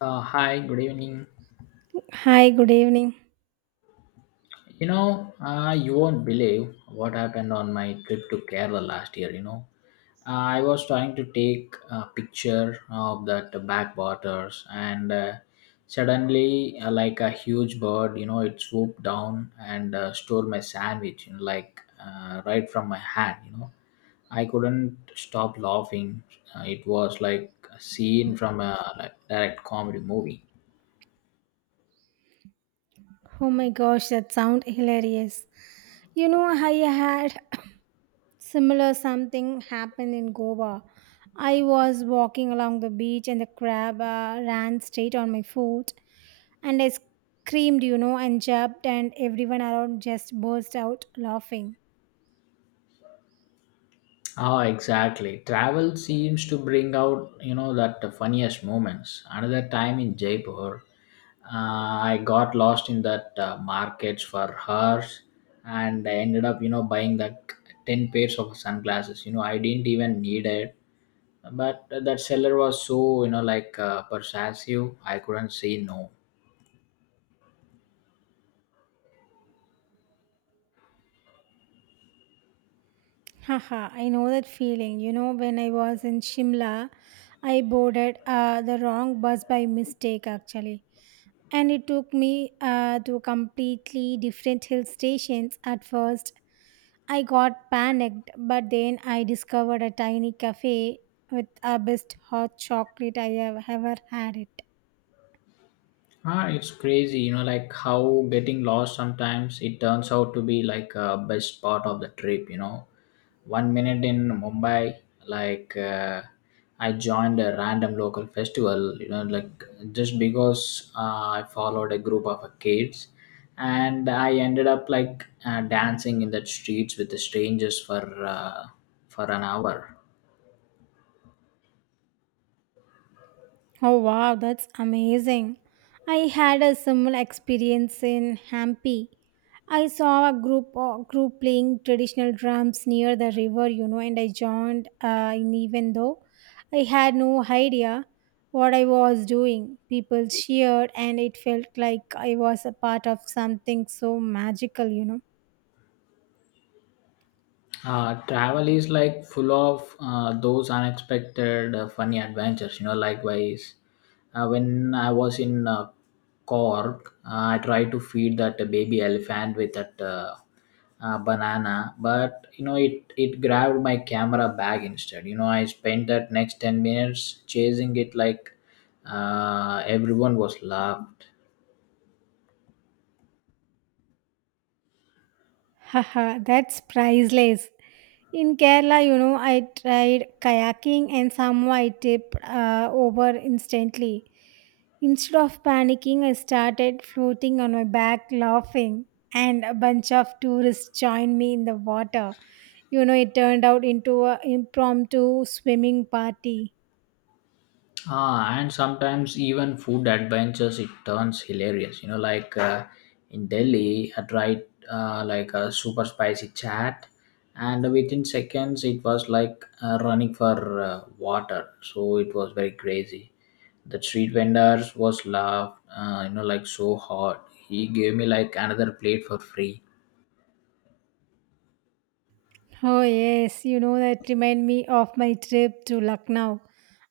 Hi, good evening. Hi, good evening. You won't believe what happened on my trip to Kerala last year. I was trying to take a picture of that backwaters, and suddenly, like a huge bird, you know, it swooped down and stole my sandwich, you know, like right from my hand. I couldn't stop laughing. It was like a scene from a direct comedy movie. Oh my gosh, that sound hilarious. You know, I had similar something happen in Goa. I was walking along the beach and the crab ran straight on my foot and I screamed, you know, and jumped and everyone around just burst out laughing. Ah, exactly. Travel seems to bring out, you know, that the funniest moments. Another time in Jaipur, I got lost in that markets for hours, and I ended up, you know, buying like ten pairs of sunglasses. You know, I didn't even need it, but that seller was so, you know, persuasive. I couldn't say no. Haha, I know that feeling. You know, when I was in Shimla, I boarded the wrong bus by mistake actually, and it took me to completely different hill stations at first. I got panicked but then I discovered a tiny cafe with the best hot chocolate I have ever had it. Ah, it's crazy, you know, like how getting lost sometimes it turns out to be like a best part of the trip, you know. One minute in Mumbai, like uh, I joined a random local festival, you know, like just because I followed a group of kids and I ended up dancing in the streets with the strangers for an hour. Oh wow, that's amazing. I had a similar experience in Hampi. I saw a group playing traditional drums near the river, you know, and I joined in, even though I had no idea what I was doing. People cheered and it felt like I was a part of something so magical, you know. Travel is like full of those unexpected funny adventures, you know. Likewise, when I was in Cork, I tried to feed that baby elephant with that banana, but you know it grabbed my camera bag instead. You know, I spent that next 10 minutes chasing it like everyone was laughed. Haha, that's priceless. In Kerala, you know, I tried kayaking and somehow I tipped over instantly. Instead of panicking, I started floating on my back, laughing, and a bunch of tourists joined me in the water. You know, it turned out into an impromptu swimming party. Ah, and sometimes even food adventures it turns hilarious. You know, in Delhi, I tried like a super spicy chat, and within seconds it was running for water. So it was very crazy. The street vendors was laughed, like so hard. He gave me like another plate for free. Oh, yes, you know, that remind me of my trip to Lucknow.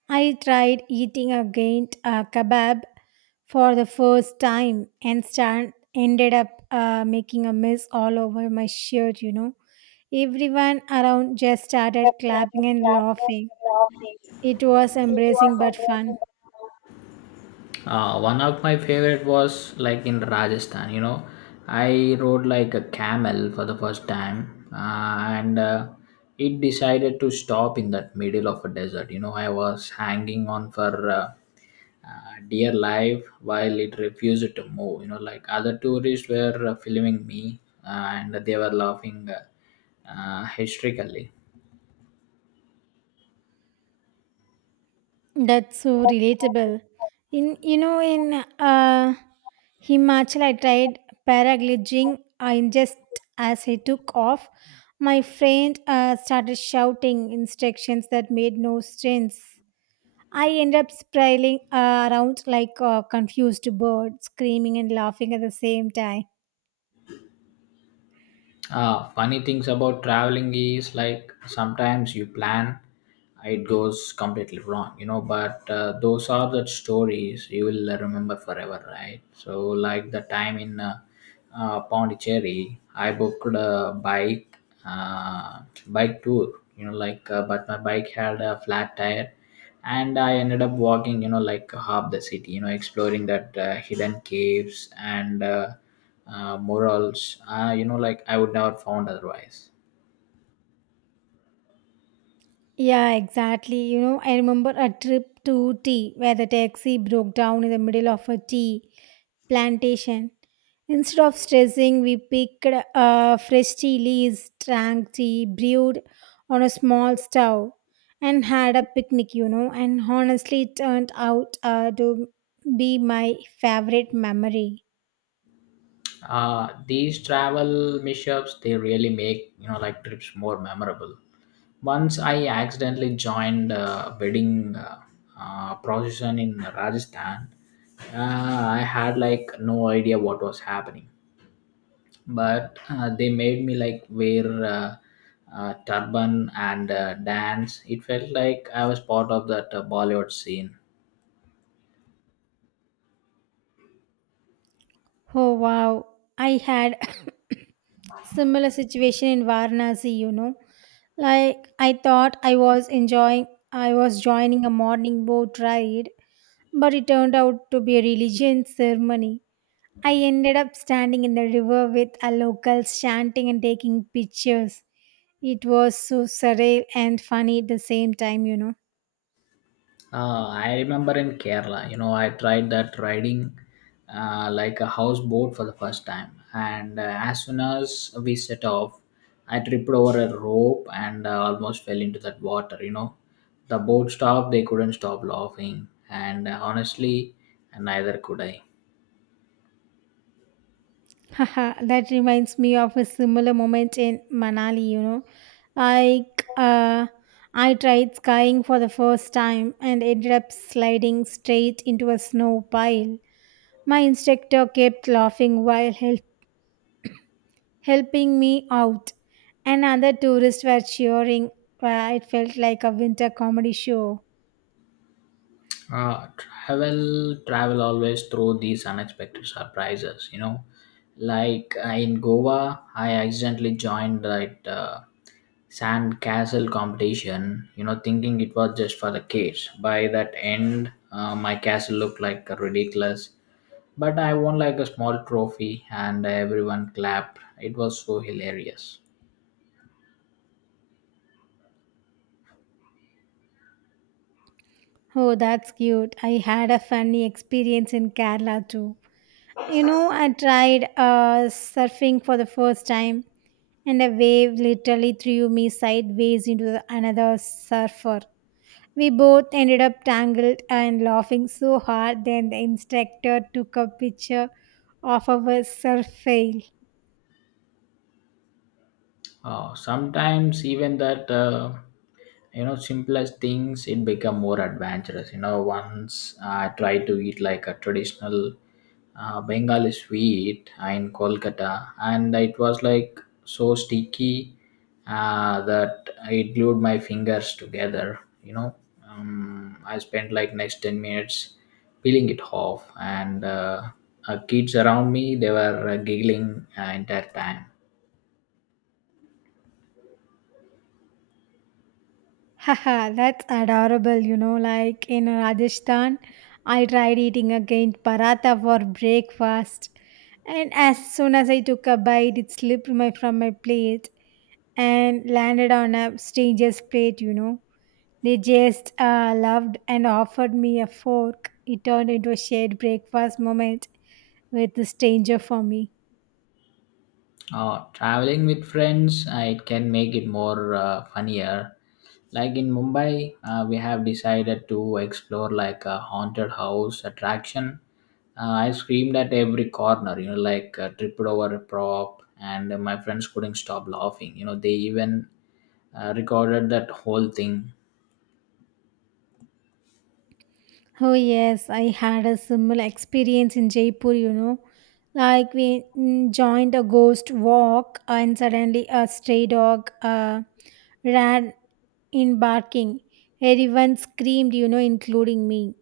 I tried eating a gaint kebab for the first time and ended up making a mess all over my shirt, you know. Everyone around just started clapping and laughing. It was embarrassing but fun. One of my favorite was like in Rajasthan. You know, I rode like a camel for the first time, and it decided to stop in that middle of a desert. You know, I was hanging on for dear life while it refused to move. You know, like other tourists were filming me, and they were laughing hysterically. That's so relatable. In you know in Himachal, I tried paragliding. I just, as I took off, my friend started shouting instructions that made no sense. I ended up spiraling around like a confused bird, screaming and laughing at the same time. Funny things about traveling is like sometimes you plan, it goes completely wrong, you know. But those are the stories you will remember forever, right? So, like the time in Pondicherry, I booked a bike uh, bike tour, you know, but my bike had a flat tire and I ended up walking, you know, like half the city, you know, exploring that hidden caves and murals you know, like I would never found otherwise. Yeah, exactly. You know, I remember a trip to tea where the taxi broke down in the middle of a tea plantation. Instead of stressing, we picked fresh tea leaves, drank tea brewed on a small stove, and had a picnic, you know. And honestly, it turned out to be my favorite memory. These travel mishaps, they really make, you know, like trips more memorable. Once I accidentally joined a wedding procession in Rajasthan. I had like no idea what was happening, but they made me like wear turban and dance. It felt like I was part of that Bollywood scene. Oh wow, I had similar situation in Varanasi, you know. Like, I thought I was joining a morning boat ride, but it turned out to be a religious ceremony. I ended up standing in the river with a locals chanting and taking pictures. It was so surreal and funny at the same time, you know. I remember in Kerala, you know, I tried that riding like a houseboat for the first time, and as soon as we set off I tripped over a rope and almost fell into that water. You know, the boat stopped, they couldn't stop laughing, and honestly neither could I. Haha, that reminds me of a similar moment in Manali, you know. I uh, I tried skiing for the first time and ended up sliding straight into a snow pile. My instructor kept laughing while helping me out, and other tourists were cheering. It felt like a winter comedy show. Travel always throw these unexpected surprises, you know. In Goa, I accidentally joined that sand castle competition, you know, thinking it was just for the kids. By that end, my castle looked like ridiculous, but I won like a small trophy and everyone clapped. It was so hilarious. Oh, that's cute. I had a funny experience in Kerala too. You know, I tried surfing for the first time, and a wave literally threw me sideways into the, another surfer. We both ended up tangled and laughing so hard, then the instructor took a picture of our surf fail. Sometimes even that you know simplest things it become more adventurous. You know, once I tried to eat like a traditional Bengali sweet in Kolkata, and it was like so sticky that it glued my fingers together. I spent like next 10 minutes peeling it off, and kids around me they were giggling entire time. Haha, that's adorable, you know. Like in Rajasthan, I tried eating again paratha for breakfast. And as soon as I took a bite, it slipped my from my plate and landed on a stranger's plate, you know. They just loved and offered me a fork. It turned into a shared breakfast moment with the stranger for me. Traveling with friends, it can make it more funnier. Like in Mumbai, we have decided to explore like a haunted house attraction. I screamed at every corner, you know, tripped over a prop, and my friends couldn't stop laughing. You know, they even recorded that whole thing. Oh, yes, I had a similar experience in Jaipur, you know. Like, we joined a ghost walk, and suddenly a stray dog ran in barking. Everyone screamed, you know, including me.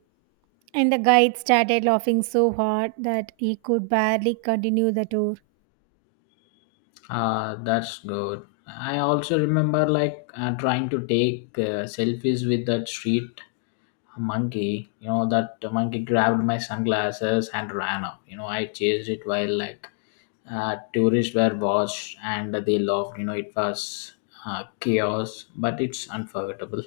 And the guide started laughing so hard that he could barely continue the tour. That's good. I also remember trying to take selfies with that street a monkey. You know, that monkey grabbed my sunglasses and ran off. You know, I chased it while tourists were watched and they laughed. You know, it was chaos, but it's unforgettable.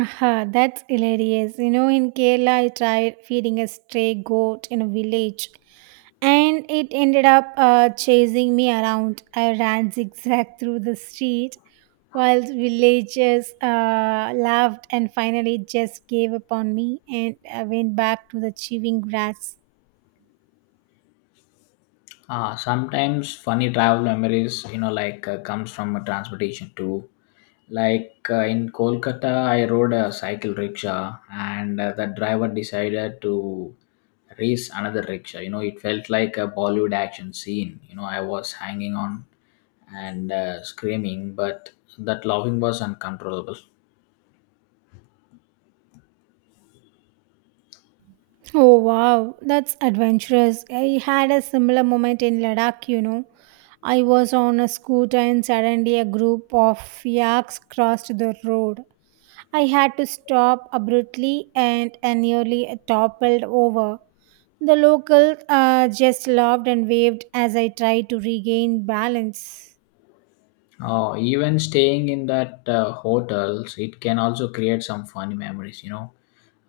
Aha, that's hilarious. You know, in Kerala, I tried feeding a stray goat in a village and it ended up chasing me around. I ran zigzag through the street while villagers laughed and finally just gave up on me and I went back to the chewing grass. Sometimes funny travel memories, you know, comes from a transportation too. Like in Kolkata, I rode a cycle rickshaw, and the driver decided to race another rickshaw. You know, it felt like a Bollywood action scene. You know, I was hanging on and screaming, but that laughing was uncontrollable. Oh wow, that's adventurous. I had a similar moment in Ladakh, you know. I was on a scooter and suddenly a group of yaks crossed the road. I had to stop abruptly and I nearly toppled over. The local just laughed and waved as I tried to regain balance. Oh, even staying in that hotels, it can also create some funny memories. You know,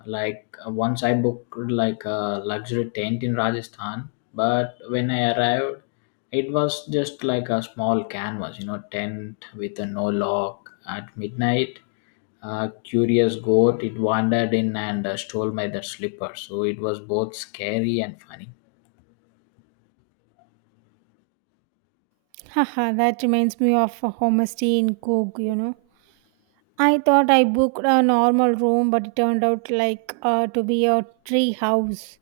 once I booked like a luxury tent in Rajasthan, but when I arrived it was just like a small canvas, you know, tent with a no lock. At midnight a curious goat, it wandered in and stole my that slipper. So it was both scary and funny. Haha, that reminds me of a homestay in Coog, you know. I thought I booked a normal room, but it turned out like to be a tree house.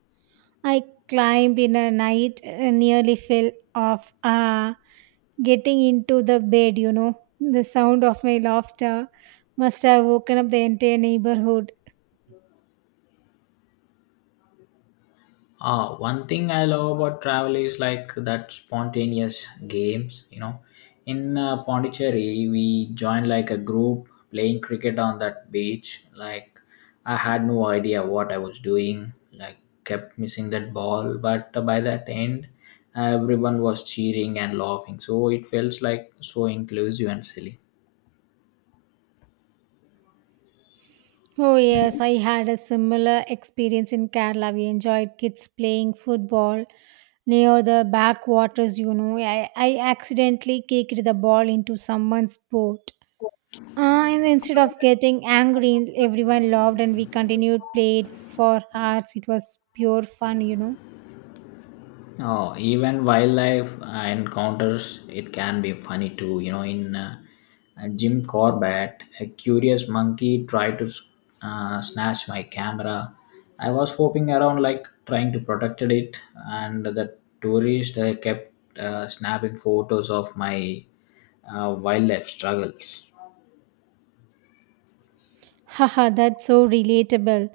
I climbed in a night and nearly fell off getting into the bed, you know. The sound of my laughter must have woken up the entire neighborhood. One thing I love about travel is like that spontaneous games, you know. In Pondicherry, we joined like a group playing cricket on that beach. Like, I had no idea what I was doing, like, kept missing that ball. But by that end, everyone was cheering and laughing. So it felt like so inclusive and silly. Oh, yes, I had a similar experience in Kerala. We enjoyed kids playing football near the backwaters, you know. I accidentally kicked the ball into someone's boat, Uh, and instead of getting angry, everyone laughed and we continued, played for hours. It was pure fun, you know. Oh, even wildlife encounters, it can be funny too. You know, in Jim Corbett, a curious monkey tried to snatch my camera. I was hopping around like trying to protect it, and the tourists they kept snapping photos of my wildlife struggles. Haha, that's so relatable.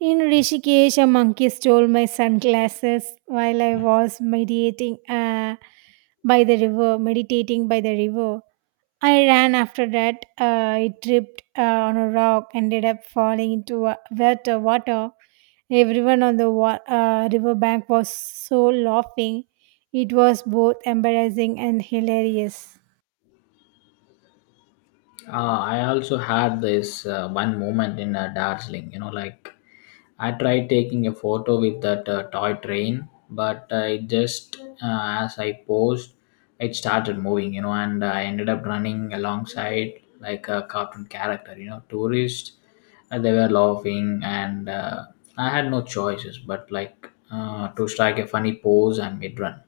In Rishikesh, a monkey stole my sunglasses while I was meditating by the river. I ran after that. I tripped on a rock, ended up falling into a wet water. Everyone on the riverbank was so laughing. It was both embarrassing and hilarious. I also had this one moment in Darjeeling, you know, like I tried taking a photo with that toy train, but as I posed, it started moving, you know, and I ended up running alongside like a cartoon character, you know, tourists. They were laughing, and I had no choices but to strike a funny pose and mid run.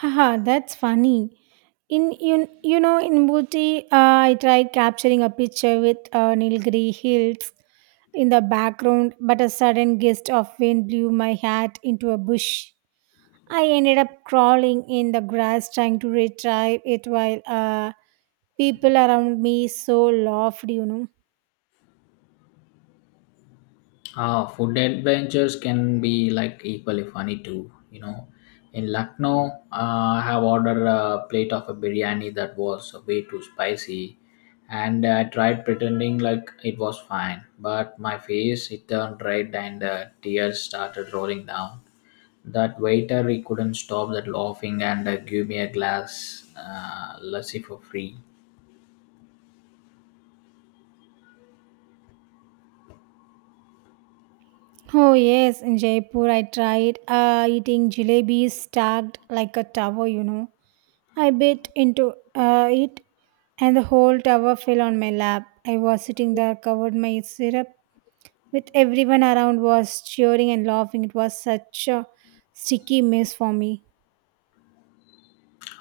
Haha, that's funny. In you, you know, in Booty, I tried capturing a picture with Nilgiri Hills in the background, but a sudden gust of wind blew my hat into a bush. I ended up crawling in the grass trying to retrieve it while people around me so laughed, you know. Ah, food adventures can be like equally funny too. You know, in Lucknow, I have ordered a plate of a biryani that was way too spicy, and I tried pretending like it was fine, but my face it turned red and tears started rolling down. That waiter, he couldn't stop that laughing and gave me a glass lassi for free. Oh yes, in Jaipur I tried eating jalebis stacked like a tower, you know. I bit into it and the whole tower fell on my lap. I was sitting there covered my syrup with everyone around was cheering and laughing. It was such a sticky mess for me.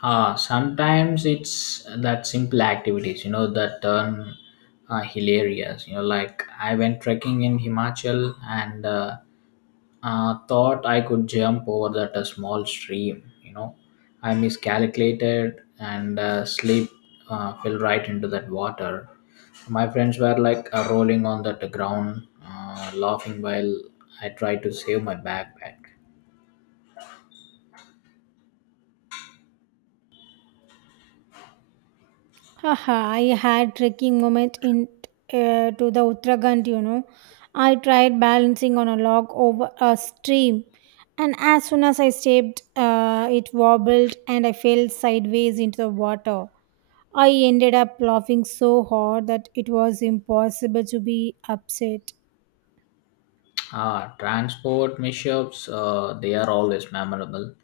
Sometimes it's that simple activities, you know, that turn hilarious. You know, like I went trekking in Himachal and thought I could jump over that a small stream. You know, I miscalculated and slip fell right into that water. My friends were rolling on that ground, laughing while I tried to save my backpack. Haha, I had trekking moment in to the Uttarakhand, you know. I tried balancing on a log over a stream, and as soon as I stepped, it wobbled and I fell sideways into the water. I ended up laughing so hard that it was impossible to be upset. Ah, transport mishaps, they are always memorable.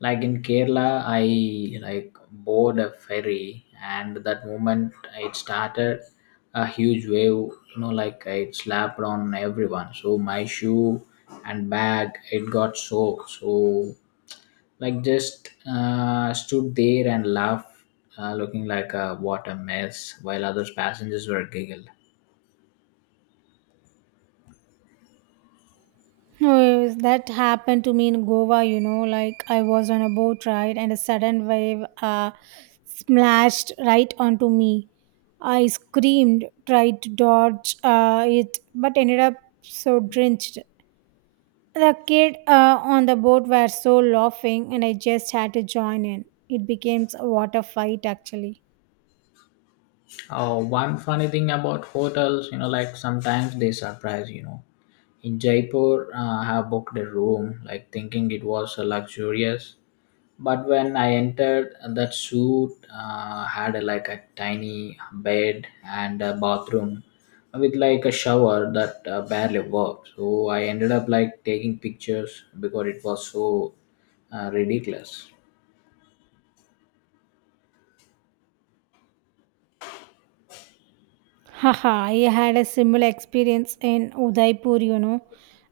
Like in Kerala, I like board a ferry, and that moment it started a huge wave. You know, like it slapped on everyone. So my shoe and bag, it got soaked. So like just stood there and laughed, looking like a what a mess, while others passengers were giggled. No, that happened to me in Goa, you know, like I was on a boat ride and a sudden wave splashed right onto me. I screamed, tried to dodge it, but ended up so drenched. The kid on the boat were so laughing, and I just had to join in. It became a water fight, actually. One funny thing about hotels, you know, like sometimes they surprise, you know. In Jaipur, I have booked a room, like thinking it was luxurious. But when I entered, that suite had like a tiny bed and a bathroom with like a shower that barely worked. So I ended up like taking pictures because it was so ridiculous. Haha, I had a similar experience in Udaipur, you know.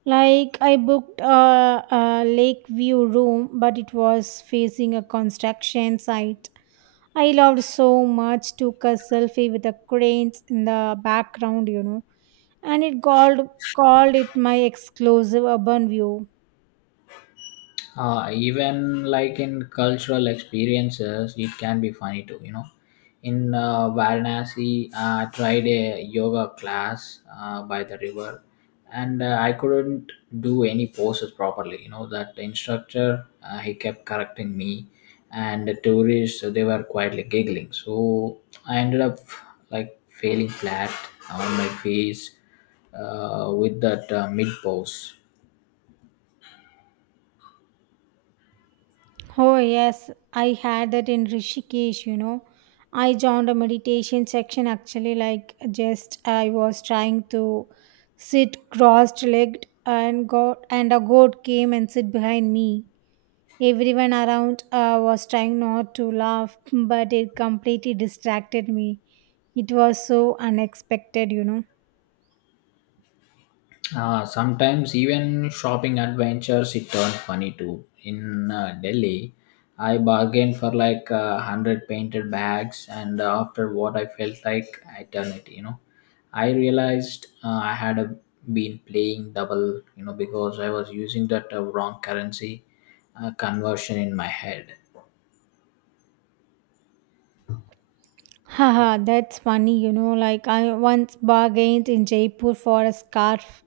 Like, I booked a lake view room, but it was facing a construction site. I loved so much, took a selfie with the cranes in the background, you know, and it called it my exclusive urban view. Even like in cultural experiences, it can be funny too. You know, in Varanasi, I tried a yoga class by the river, and I couldn't do any poses properly. You know, that instructor, he kept correcting me, and the tourists they were quietly giggling. So I ended up like failing flat on my face with that mid pose. Oh, yes, I had that in Rishikesh, you know. I joined a meditation section actually, like just I was trying to sit crossed legged and got and a goat came and sit behind me. Everyone around was trying not to laugh, but it completely distracted me. It was so unexpected, you know. Sometimes even shopping adventures it turned funny too. In Delhi, I bargained for hundred painted bags, and after what I felt like eternity, you know, I realized I had been playing double, you know, because I was using that wrong currency conversion in my head. Haha, that's funny, you know. Like I once bargained in Jaipur for a scarf.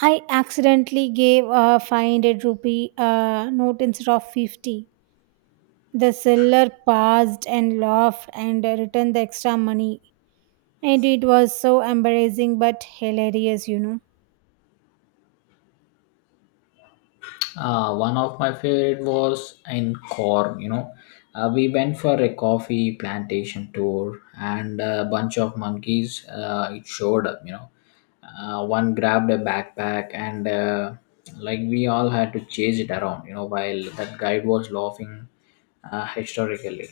I accidentally gave a 500 rupee note instead of 50. The seller paused and laughed and returned the extra money. And it was so embarrassing but hilarious, you know. One of my favorite was in Cork, you know. We went for a coffee plantation tour and a bunch of monkeys it showed up, you know. One grabbed a backpack and like we all had to chase it around, you know, while that guide was laughing historically.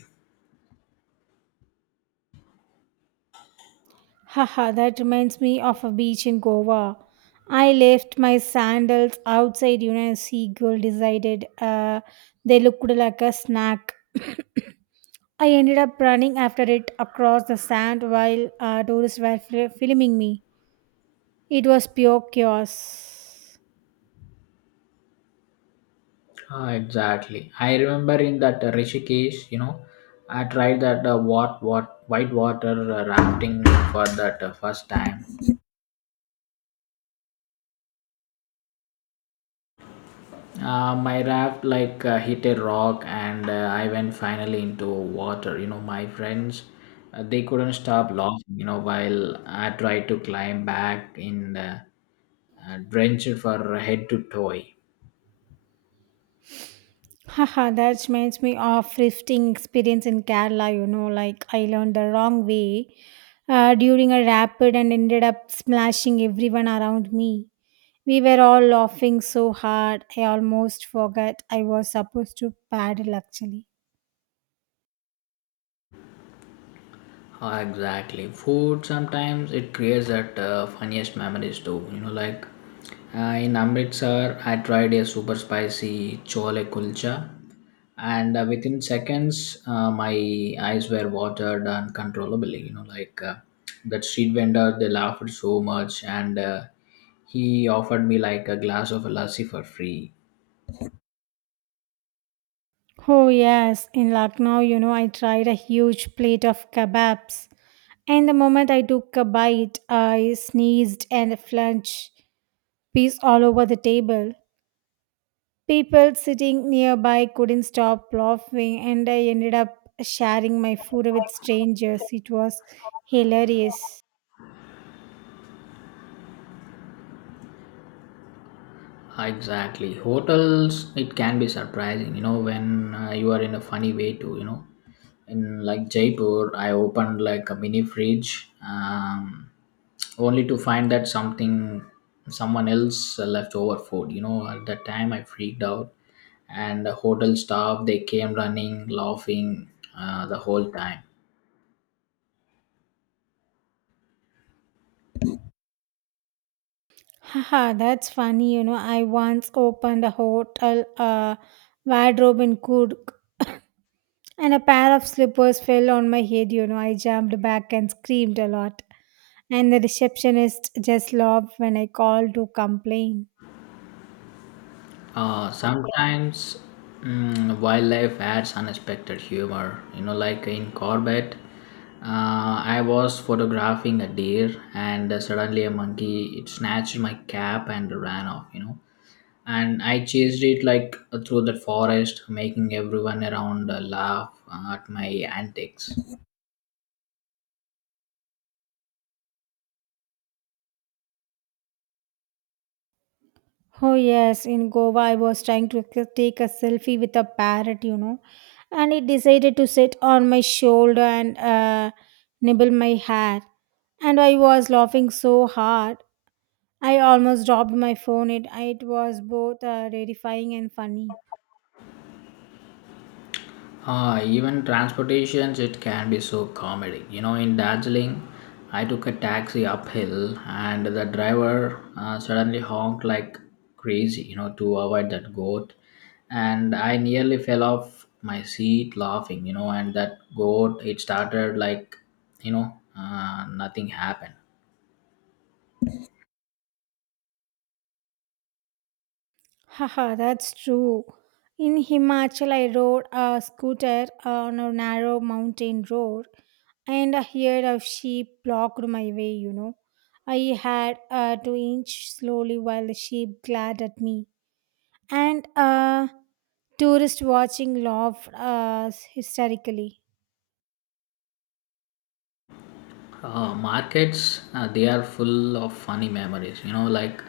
Haha, that reminds me of a beach in Goa. I left my sandals outside, you know, a seagull decided they looked like a snack. I ended up running after it across the sand while tourists were filming me. It was pure chaos. Ah, exactly. I remember in that Rishikesh, you know, I tried that what white water rafting for that first time. My raft like hit a rock and I went finally into water. You know, my friends, they couldn't stop laughing. You know, while I tried to climb back in the drenched for head to toe. Haha, that reminds me of thrifting experience in Kerala, you know, like I learned the wrong way during a rapid and ended up splashing everyone around me. We were all laughing so hard, I almost forgot I was supposed to paddle actually. Ah, exactly. Food sometimes it creates that funniest memories too. You know, like in Amritsar, I tried a super spicy chole kulcha, and within seconds, my eyes were watered uncontrollably. You know, like that street vendor, they laughed so much, and he offered me like a glass of lassi for free. Oh, yes, in Lucknow, you know, I tried a huge plate of kebabs. And the moment I took a bite, I sneezed and a flunched piece all over the table. People sitting nearby couldn't stop laughing, and I ended up sharing my food with strangers. It was hilarious. Exactly. Hotels, it can be surprising, you know, when you are in a funny way too, you know. In like Jaipur, I opened like a mini fridge, only to find that something, someone else left over food. You know, at that time I freaked out, and the hotel staff they came running, laughing the whole time. Haha, that's funny. You know, I once opened a hotel wardrobe in Kurk, and a pair of slippers fell on my head. You know, I jumped back and screamed a lot. And the receptionist just laughed when I called to complain. Sometimes wildlife adds unexpected humor. You know, like in Corbett, I was photographing a deer, and suddenly a monkey it snatched my cap and ran off. You know, and I chased it like through the forest, making everyone around laugh at my antics. Oh yes, in Goa I was trying to take a selfie with a parrot, you know, and it decided to sit on my shoulder and nibble my hair, and I was laughing so hard I almost dropped my phone. It was both terrifying and funny. Ah, even transportations, it can be so comedy. You know, in Darjeeling, I took a taxi uphill, and the driver suddenly honked like crazy. You know, to avoid that goat, and I nearly fell off my seat laughing. You know, and that goat, it started like, you know, nothing happened. Haha, that's true. In Himachal, I rode a scooter on a narrow mountain road and a herd of sheep blocked my way, you know. I had to inch slowly while the sheep glared at me. And a tourist watching laughed hysterically. Markets they are full of funny memories, you know, like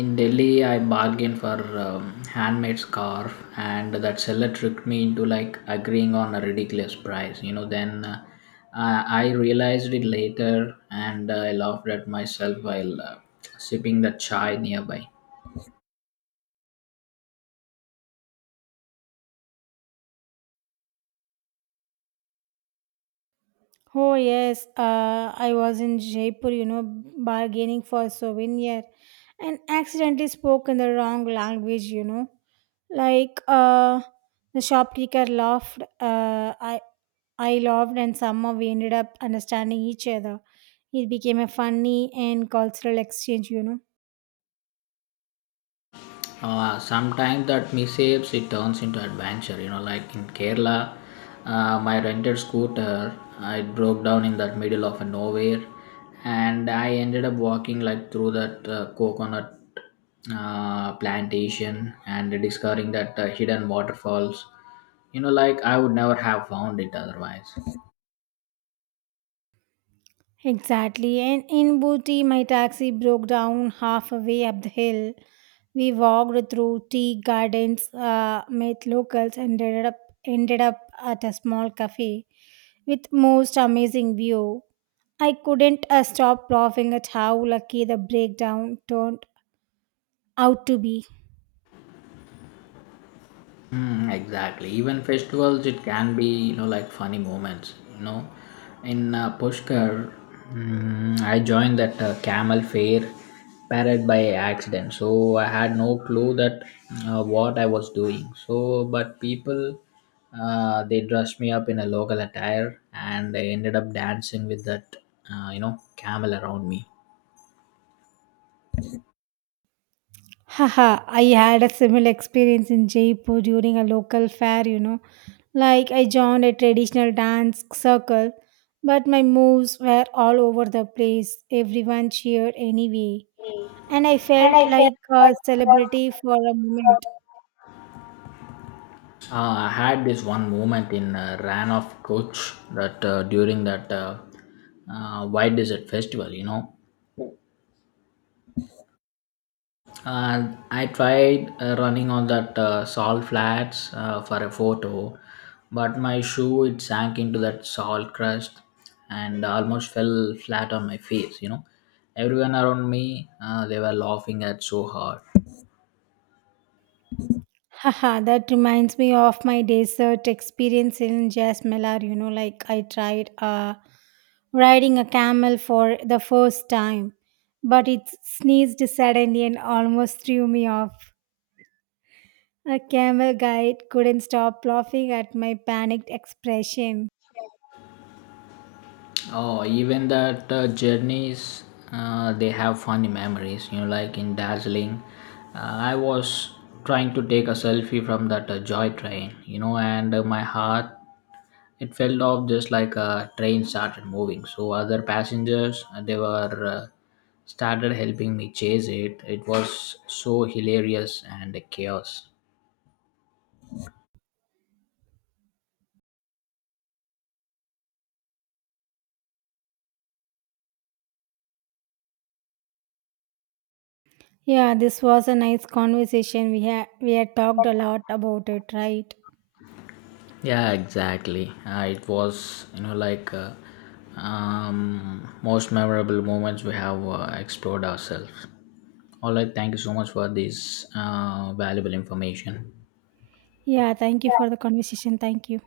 in Delhi I bargained for handmade scarf and that seller tricked me into like agreeing on a ridiculous price, you know. Then I realized it later and I laughed at myself while sipping the chai nearby. Oh yes, I was in Jaipur, you know, bargaining for a souvenir, and accidentally spoke in the wrong language, you know. Like uh, the shopkeeper laughed, I laughed, and somehow we ended up understanding each other. It became a funny and cultural exchange, you know. Sometimes that mishaps it turns into adventure, you know, like in Kerala, my rented scooter it broke down in the middle of nowhere, and I ended up walking like through that coconut plantation and discovering that hidden waterfalls, you know, like I would never have found it otherwise. Exactly. And in Booty, my taxi broke down halfway up the hill. We walked through tea gardens, met locals, and ended up at a small cafe with most amazing view. I couldn't stop laughing at how lucky the breakdown turned out to be. Mm, exactly. Even festivals, it can be, you know, like funny moments. You know, in Pushkar, I joined that camel fair parade by accident. So I had no clue that what I was doing. So, but people, they dressed me up in a local attire, and I ended up dancing with that you know camel around me. Haha, I had a similar experience in Jaipur during a local fair, you know. Like I joined a traditional dance circle, but my moves were all over the place. Everyone cheered anyway. And I felt like a celebrity for a moment. I had this one moment in Ran of Coach that during that White Desert Festival, you know. And I tried running on that salt flats for a photo, but my shoe it sank into that salt crust and almost fell flat on my face, you know. Everyone around me they were laughing at so hard. Haha, that reminds me of my desert experience in Jasmelar. You know, like I tried riding a camel for the first time, but it sneezed suddenly and almost threw me off. A camel guide couldn't stop laughing at my panicked expression. Oh, even that journeys, they have funny memories. You know, like in Dazzling, I was trying to take a selfie from that joy train. You know, and my heart it fell off just like a train started moving. So other passengers they were uh, started helping me chase it. It was so hilarious and chaos. Yeah, this was a nice conversation. We had talked a lot about it, right? Yeah, exactly. It was, you know, like most memorable moments we have explored ourselves. All right, thank you so much for this valuable information. Yeah, thank you for the conversation. Thank you.